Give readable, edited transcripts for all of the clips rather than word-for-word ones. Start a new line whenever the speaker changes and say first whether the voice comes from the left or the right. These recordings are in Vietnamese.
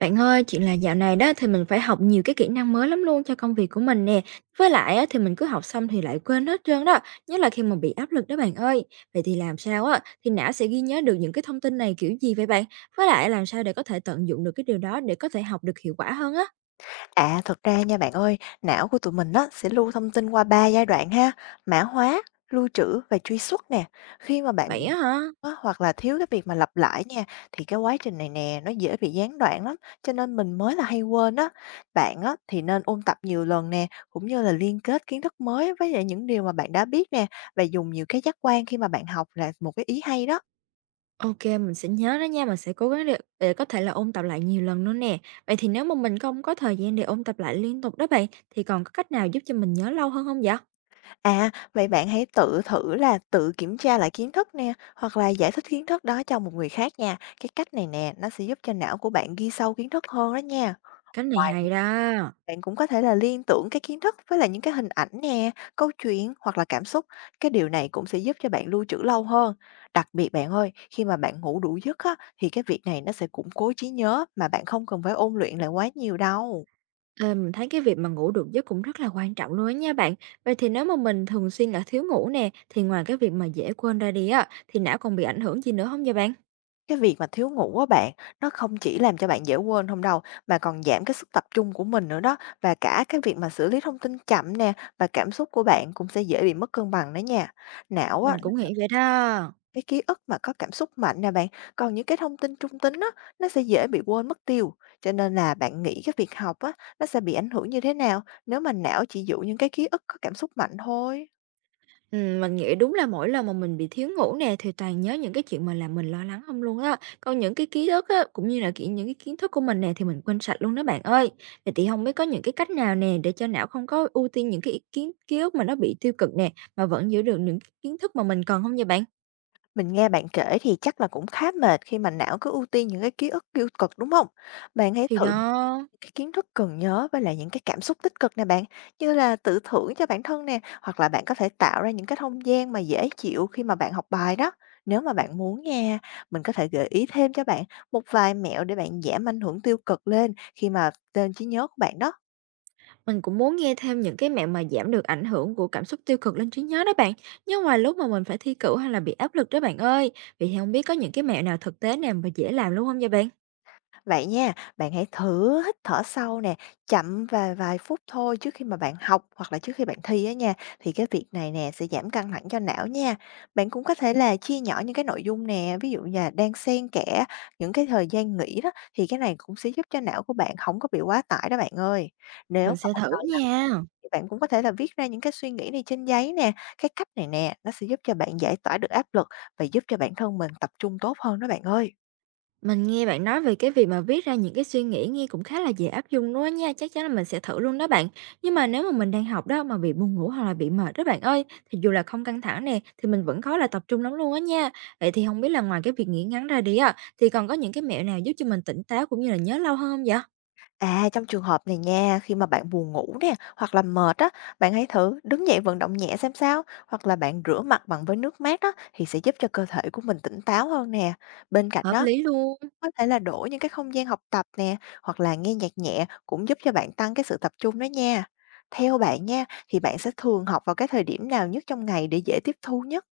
right: Bạn ơi, chuyện là dạo này đó thì mình phải học nhiều cái kỹ năng mới lắm luôn cho công việc của mình nè. Với lại á, thì mình cứ học xong thì lại quên hết trơn đó, nhất là khi mà bị áp lực đó bạn ơi. Vậy thì làm sao á, thì não sẽ ghi nhớ được những cái thông tin này kiểu gì vậy bạn? Với lại làm sao để có thể tận dụng được cái điều đó để có thể học được hiệu quả hơn á?
left: À, thật ra nha bạn ơi, não của tụi mình á sẽ lưu thông tin qua ba giai đoạn ha, mã hóa, lưu trữ và truy xuất nè. Khi mà bạn bị
right: Vậy á hả?
left: á, hoặc là thiếu cái việc mà lặp lại nha thì cái quá trình này nè nó dễ bị gián đoạn lắm, cho nên mình mới là hay quên á. Bạn á thì nên ôn tập nhiều lần nè, cũng như là liên kết kiến thức mới với lại những điều mà bạn đã biết nè, và dùng nhiều cái giác quan khi mà bạn học là một cái ý hay đó.
right: Ok, mình sẽ nhớ đó nha, mình sẽ cố gắng để có thể là ôn tập lại nhiều lần nữa nè. Vậy thì nếu mà mình không có thời gian để ôn tập lại liên tục đó bạn, thì còn có cách nào giúp cho mình nhớ lâu hơn không vậy?
left: À, vậy bạn hãy tự thử là tự kiểm tra lại kiến thức nè, hoặc là giải thích kiến thức đó cho một người khác nha. Cái cách này nè, nó sẽ giúp cho não của bạn ghi sâu kiến thức hơn đó nha.
right: Cách này
left: Ngoài
right: hay đó.
left: bạn cũng có thể là liên tưởng cái kiến thức với lại những cái hình ảnh nè, câu chuyện hoặc là cảm xúc. Cái điều này cũng sẽ giúp cho bạn lưu trữ lâu hơn. Đặc biệt bạn ơi, khi mà bạn ngủ đủ giấc á, thì cái việc này nó sẽ củng cố trí nhớ mà bạn không cần phải ôn luyện lại quá nhiều đâu.
right: Ờ, mình thấy cái việc mà ngủ được giấc cũng rất là quan trọng luôn á nha bạn. Vậy thì nếu mà mình thường xuyên là thiếu ngủ nè, thì ngoài cái việc mà dễ quên ra đi á, thì não còn bị ảnh hưởng gì nữa không vậy bạn?
left: Cái việc mà thiếu ngủ á bạn, nó không chỉ làm cho bạn dễ quên không đâu, mà còn giảm cái sức tập trung của mình nữa đó, và cả cái việc mà xử lý thông tin chậm nè, và cảm xúc của bạn cũng sẽ dễ bị mất cân bằng đó nha. Não á,
right: Mình
left: nó
right: cũng
left: sẽ
right: nghĩ vậy đó.
left: cái ký ức mà có cảm xúc mạnh nè bạn, còn những cái thông tin trung tính á, nó sẽ dễ bị quên mất tiêu. Cho nên là bạn nghĩ cái việc học á, nó sẽ bị ảnh hưởng như thế nào nếu mà não chỉ giữ những cái ký ức có cảm xúc mạnh thôi?
right: Ừ, mình nghĩ đúng là mỗi lần mà mình bị thiếu ngủ nè thì toàn nhớ những cái chuyện mà làm mình lo lắng không luôn á. Còn những cái ký ức á, cũng như là những cái kiến thức của mình nè thì mình quên sạch luôn đó bạn ơi. Vậy thì không biết có những cái cách nào nè để cho não không có ưu tiên những cái ý kiến ký ức mà nó bị tiêu cực nè mà vẫn giữ được những kiến thức mà mình cần không vậy bạn?
left: Mình nghe bạn kể thì chắc là cũng khá mệt khi mà não cứ ưu tiên những cái ký ức tiêu cực, đúng không? Bạn hãy
right: Thì
left: thử
right: đó.
left: cái kiến thức cần nhớ với lại những cái cảm xúc tích cực nè bạn, như là tự thưởng cho bản thân nè, hoặc là bạn có thể tạo ra những cái không gian mà dễ chịu khi mà bạn học bài đó. Nếu mà bạn muốn nha, mình có thể gợi ý thêm cho bạn một vài mẹo để bạn giảm ảnh hưởng tiêu cực lên khi mà tên trí nhớ của bạn đó.
right: Mình cũng muốn nghe thêm những cái mẹo mà giảm được ảnh hưởng của cảm xúc tiêu cực lên trí nhớ đó bạn. Nhưng ngoài lúc mà mình phải thi cử hay là bị áp lực đó bạn ơi. Vậy thì không biết có những cái mẹo nào thực tế nào mà dễ làm luôn không vậy bạn?
left: Vậy nha, bạn hãy thử hít thở sâu nè, chậm và vài phút thôi trước khi mà bạn học hoặc là trước khi bạn thi á nha. Thì cái việc này nè sẽ giảm căng thẳng cho não nha. Bạn cũng có thể là chia nhỏ những cái nội dung nè, ví dụ như là đang xen kẽ những cái thời gian nghỉ đó, thì cái này cũng sẽ giúp cho não của bạn không có bị quá tải đó bạn ơi. Nếu
right: Mình
left: mà
right: sẽ
left: bạn
right: thử
left: đòi làm
right: nha.
left: thì bạn cũng có thể là viết ra những cái suy nghĩ này trên giấy nè. Cái cách này nè, nó sẽ giúp cho bạn giải tỏa được áp lực và giúp cho bản thân mình tập trung tốt hơn đó bạn ơi.
right: Mình nghe bạn nói về cái việc mà viết ra những cái suy nghĩ nghe cũng khá là dễ áp dụng luôn á nha. Chắc chắn là mình sẽ thử luôn đó bạn. Nhưng mà nếu mà mình đang học đó mà bị buồn ngủ hoặc là bị mệt đó bạn ơi, thì dù là không căng thẳng nè, thì mình vẫn khó là tập trung lắm luôn á nha. Vậy thì không biết là ngoài cái việc nghỉ ngắn ra đi á, thì còn có những cái mẹo nào giúp cho mình tỉnh táo cũng như là nhớ lâu hơn không vậy?
left: À, trong trường hợp này nha, khi mà bạn buồn ngủ nè, hoặc là mệt á, bạn hãy thử đứng dậy vận động nhẹ xem sao, hoặc là bạn rửa mặt bằng với nước mát á, thì sẽ giúp cho cơ thể của mình tỉnh táo hơn nè. Bên cạnh
right: Hợp
left: đó,
right: lý luôn.
left: có thể là đổi những cái không gian học tập nè, hoặc là nghe nhạc nhẹ cũng giúp cho bạn tăng cái sự tập trung đó nha. Theo bạn nha, thì bạn sẽ thường học vào cái thời điểm nào nhất trong ngày để dễ tiếp thu nhất?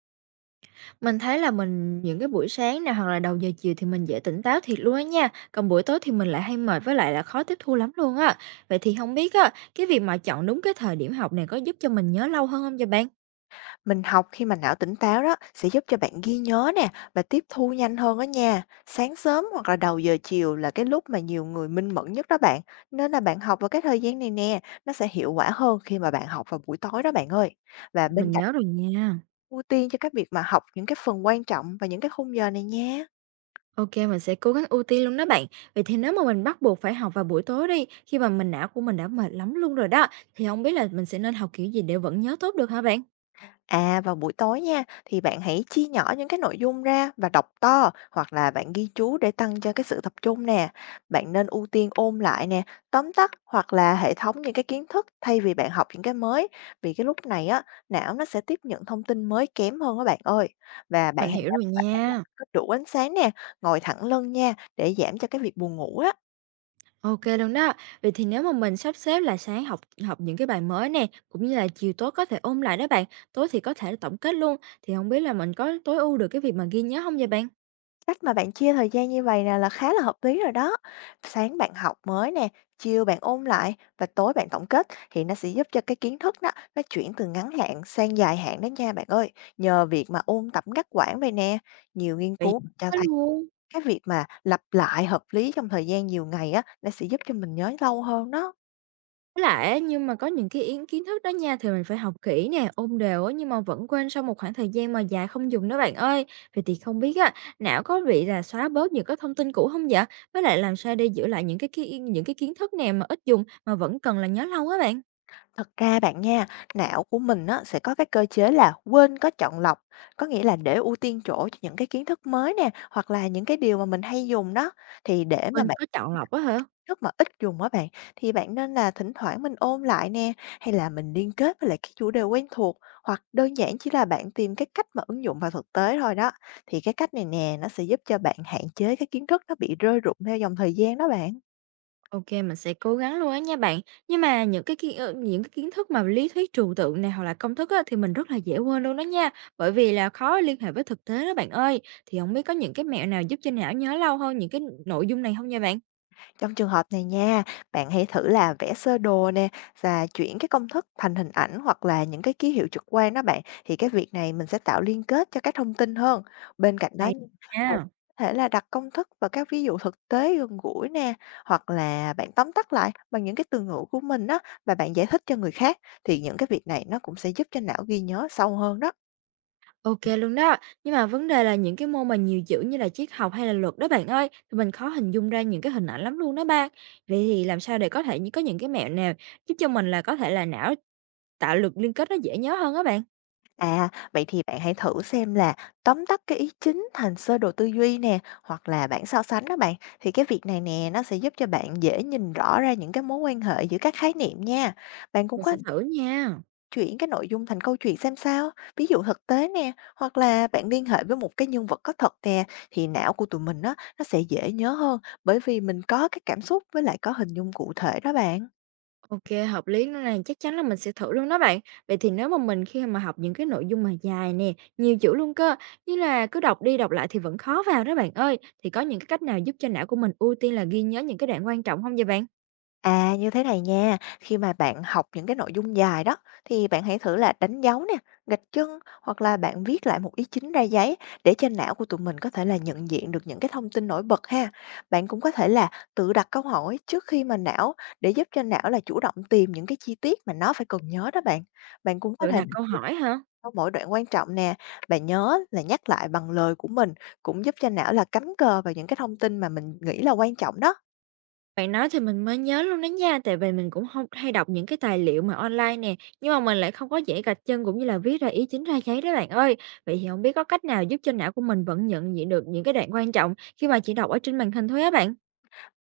right: Mình thấy là mình những cái buổi sáng nè, hoặc là đầu giờ chiều thì mình dễ tỉnh táo thiệt luôn á nha, còn buổi tối thì mình lại hay mệt với lại là khó tiếp thu lắm luôn á. Vậy thì không biết á, cái việc mà chọn đúng cái thời điểm học này có giúp cho mình nhớ lâu hơn không vậy bạn?
left: Mình học khi mà não tỉnh táo đó sẽ giúp cho bạn ghi nhớ nè và tiếp thu nhanh hơn đó nha. Sáng sớm hoặc là đầu giờ chiều là cái lúc mà nhiều người minh mẫn nhất đó bạn. Nên là bạn học vào cái thời gian này nè, nó sẽ hiệu quả hơn khi mà bạn học vào buổi tối đó bạn ơi. Và bên
right: Mình
left: cạnh
right: nhớ rồi nha.
left: ưu tiên cho các việc mà học những cái phần quan trọng và những cái khung giờ này nha.
right: OK, mình sẽ cố gắng ưu tiên luôn đó bạn. Vậy thì nếu mà mình bắt buộc phải học vào buổi tối đi, khi mà não của mình đã mệt lắm luôn rồi đó, thì không biết là mình sẽ nên học kiểu gì để vẫn nhớ tốt được hả bạn?
left: À, vào buổi tối nha, thì bạn hãy chia nhỏ những cái nội dung ra và đọc to hoặc là bạn ghi chú để tăng cho cái sự tập trung nè. Bạn nên ưu tiên ôn lại nè, tóm tắt hoặc là hệ thống những cái kiến thức thay vì bạn học những cái mới. Vì cái lúc này á, não nó sẽ tiếp nhận thông tin mới kém hơn các bạn ơi. Và bạn
right: Mình
left: hãy
right: hiểu
left: đảm
right: rồi
left: bảo là
right: nha.
left: có đủ ánh sáng nè, ngồi thẳng lưng nha để giảm cho cái việc buồn ngủ á.
right: OK luôn đó. Vậy thì nếu mà mình sắp xếp là sáng học học những cái bài mới nè, cũng như là chiều tối có thể ôn lại đó bạn, tối thì có thể là tổng kết luôn, thì không biết là mình có tối ưu được cái việc mà ghi nhớ không vậy bạn?
left: Cách mà bạn chia thời gian như vậy nè là khá là hợp lý rồi đó. Sáng bạn học mới nè, chiều bạn ôn lại và tối bạn tổng kết thì nó sẽ giúp cho cái kiến thức đó nó chuyển từ ngắn hạn sang dài hạn đó nha bạn ơi. Nhờ việc mà ôn tập ngắt quãng vậy nè, nhiều nghiên
right: Vậy
left: cứu cho
right: Có
left: thấy
right: luôn.
left: cái việc mà lặp lại hợp lý trong thời gian nhiều ngày á, nó sẽ giúp cho mình nhớ lâu hơn đó.
right: Với lại á, nhưng mà có những cái yến kiến thức đó nha, thì mình phải học kỹ nè, ôn đều á, nhưng mà vẫn quên sau một khoảng thời gian mà dài không dùng đó bạn ơi. Vậy thì không biết á, não có bị là xóa bớt những cái thông tin cũ không vậy? Với lại làm sao để giữ lại những cái kiến thức nè mà ít dùng mà vẫn cần là nhớ lâu á bạn?
left: Thật ra bạn nha, não của mình á, sẽ có cái cơ chế là quên có chọn lọc, có nghĩa là để ưu tiên chỗ cho những cái kiến thức mới nè, hoặc là những cái điều mà mình hay dùng đó. Thì để mà
right: Quên
left: bạn
right: có chọn lọc á hả?
left: rất mà ít dùng á bạn, thì bạn nên là thỉnh thoảng mình ôn lại nè, hay là mình liên kết với lại cái chủ đề quen thuộc, hoặc đơn giản chỉ là bạn tìm cái cách mà ứng dụng vào thực tế thôi đó. Thì cái cách này nè, nó sẽ giúp cho bạn hạn chế cái kiến thức nó bị rơi rụng theo dòng thời gian đó bạn.
right: OK, mình sẽ cố gắng luôn á nha bạn. Nhưng mà những cái kiến thức mà lý thuyết trừu tượng này hoặc là công thức á, thì mình rất là dễ quên luôn đó nha, bởi vì là khó liên hệ với thực tế đó bạn ơi. Thì không biết có những cái mẹo nào giúp cho não nhớ lâu hơn những cái nội dung này không nha bạn?
left: Trong trường hợp này nha, bạn hãy thử là vẽ sơ đồ nè và chuyển cái công thức thành hình ảnh hoặc là những cái ký hiệu trực quan đó bạn. Thì cái việc này mình sẽ tạo liên kết cho các thông tin hơn. Bên cạnh đó,
right: Hay
left: nha, bạn
right: nha.
left: có thể là đặt công thức và các ví dụ thực tế gần gũi nè, hoặc là bạn tóm tắt lại bằng những cái từ ngữ của mình đó, và bạn giải thích cho người khác thì những cái việc này nó cũng sẽ giúp cho não ghi nhớ sâu hơn đó.
right: OK luôn đó. Nhưng mà vấn đề là những cái môn mà nhiều chữ như là triết học hay là luật đó bạn ơi, thì mình khó hình dung ra những cái hình ảnh lắm luôn đó bạn. Vậy thì làm sao để có thể có những cái mẹo nào giúp cho mình là có thể là não tạo lực liên kết nó dễ nhớ hơn á bạn?
left: À, vậy thì bạn hãy thử xem là tóm tắt cái ý chính thành sơ đồ tư duy nè, hoặc là bảng so sánh đó bạn. Thì cái việc này nè, nó sẽ giúp cho bạn dễ nhìn rõ ra những cái mối quan hệ giữa các khái niệm nha. Bạn cũng
right: Mình
left: có
right: sẽ
left: thể
right: thử nha.
left: chuyển cái nội dung thành câu chuyện xem sao, ví dụ thực tế nè, hoặc là bạn liên hệ với một cái nhân vật có thật nè, thì não của tụi mình á, nó sẽ dễ nhớ hơn, bởi vì mình có cái cảm xúc với lại có hình dung cụ thể đó bạn.
right: OK, hợp lý nữa này, chắc chắn là mình sẽ thử luôn đó bạn. Vậy thì nếu mà mình khi mà học những cái nội dung mà dài nè, nhiều chữ luôn cơ, như là cứ đọc đi đọc lại thì vẫn khó vào đó bạn ơi, thì có những cái cách nào giúp cho não của mình ưu tiên là ghi nhớ những cái đoạn quan trọng không vậy bạn?
left: À, như thế này nha, khi mà bạn học những cái nội dung dài đó thì bạn hãy thử là đánh dấu nè, gạch chân hoặc là bạn viết lại một ý chính ra giấy để cho não của tụi mình có thể là nhận diện được những cái thông tin nổi bật ha. Bạn cũng có thể là tự đặt câu hỏi trước khi mà não, để giúp cho não là chủ động tìm những cái chi tiết mà nó phải cần nhớ đó bạn. Bạn cũng có
right: Tự
left: thể
right: đặt câu hỏi hả?
left: sau mỗi đoạn quan trọng nè, bạn nhớ là nhắc lại bằng lời của mình cũng giúp cho não là cắm cờ vào những cái thông tin mà mình nghĩ là quan trọng đó.
right: Bạn nói thì mình mới nhớ luôn đó nha, tại vì mình cũng không hay đọc những cái tài liệu mà online nè, nhưng mà mình lại không có dễ gạch chân cũng như là viết ra ý chính ra giấy đó bạn ơi. Vậy thì không biết có cách nào giúp cho não của mình vẫn nhận diện được những cái đoạn quan trọng khi mà chỉ đọc ở trên màn hình thôi á bạn?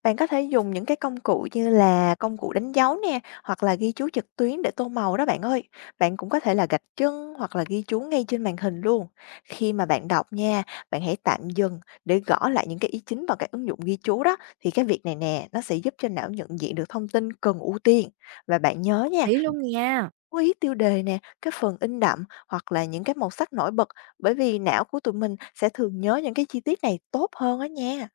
left: Bạn có thể dùng những cái công cụ như là công cụ đánh dấu nè, hoặc là ghi chú trực tuyến để tô màu đó bạn ơi. Bạn cũng có thể là gạch chân hoặc là ghi chú ngay trên màn hình luôn. Khi mà bạn đọc nha, bạn hãy tạm dừng để gõ lại những cái ý chính vào cái ứng dụng ghi chú đó. Thì cái việc này nè, nó sẽ giúp cho não nhận diện được thông tin cần ưu tiên. Và bạn nhớ nha,
right: Tí luôn nha.
left: chú ý tiêu đề nè, cái phần in đậm hoặc là những cái màu sắc nổi bật, bởi vì não của tụi mình sẽ thường nhớ những cái chi tiết này tốt hơn đó nha.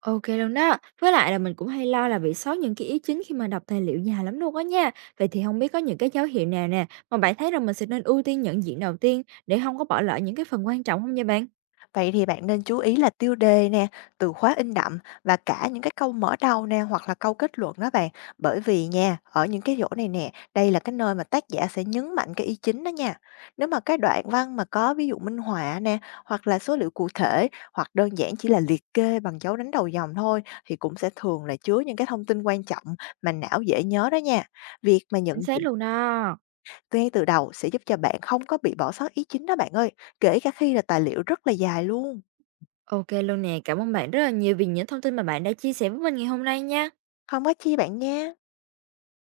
right: OK luôn đó. Với lại là mình cũng hay lo là bị sót những cái ý chính khi mà đọc tài liệu nhà lắm luôn á nha. Vậy thì không biết có những cái dấu hiệu nào nè, mà bạn thấy rằng mình sẽ nên ưu tiên nhận diện đầu tiên để không có bỏ lỡ những cái phần quan trọng không nha bạn?
left: Vậy thì bạn nên chú ý là tiêu đề nè, từ khóa in đậm và cả những cái câu mở đầu nè hoặc là câu kết luận đó bạn. Bởi vì nha, ở những cái chỗ này nè, đây là cái nơi mà tác giả sẽ nhấn mạnh cái ý chính đó nha. Nếu mà cái đoạn văn mà có ví dụ minh họa nè, hoặc là số liệu cụ thể, hoặc đơn giản chỉ là liệt kê bằng dấu đánh đầu dòng thôi thì cũng sẽ thường là chứa những cái thông tin quan trọng mà não dễ nhớ đó nha. Việc mà nhận
right: Chính xác
left: diện
right: luôn đó.
left: ngay từ đầu sẽ giúp cho bạn không có bị bỏ sót ý chính đó bạn ơi, kể cả khi là tài liệu rất là dài luôn.
right: OK luôn nè. Cảm ơn bạn rất là nhiều vì những thông tin mà bạn đã chia sẻ với mình ngày hôm nay nha.
left: Không có chi bạn nha.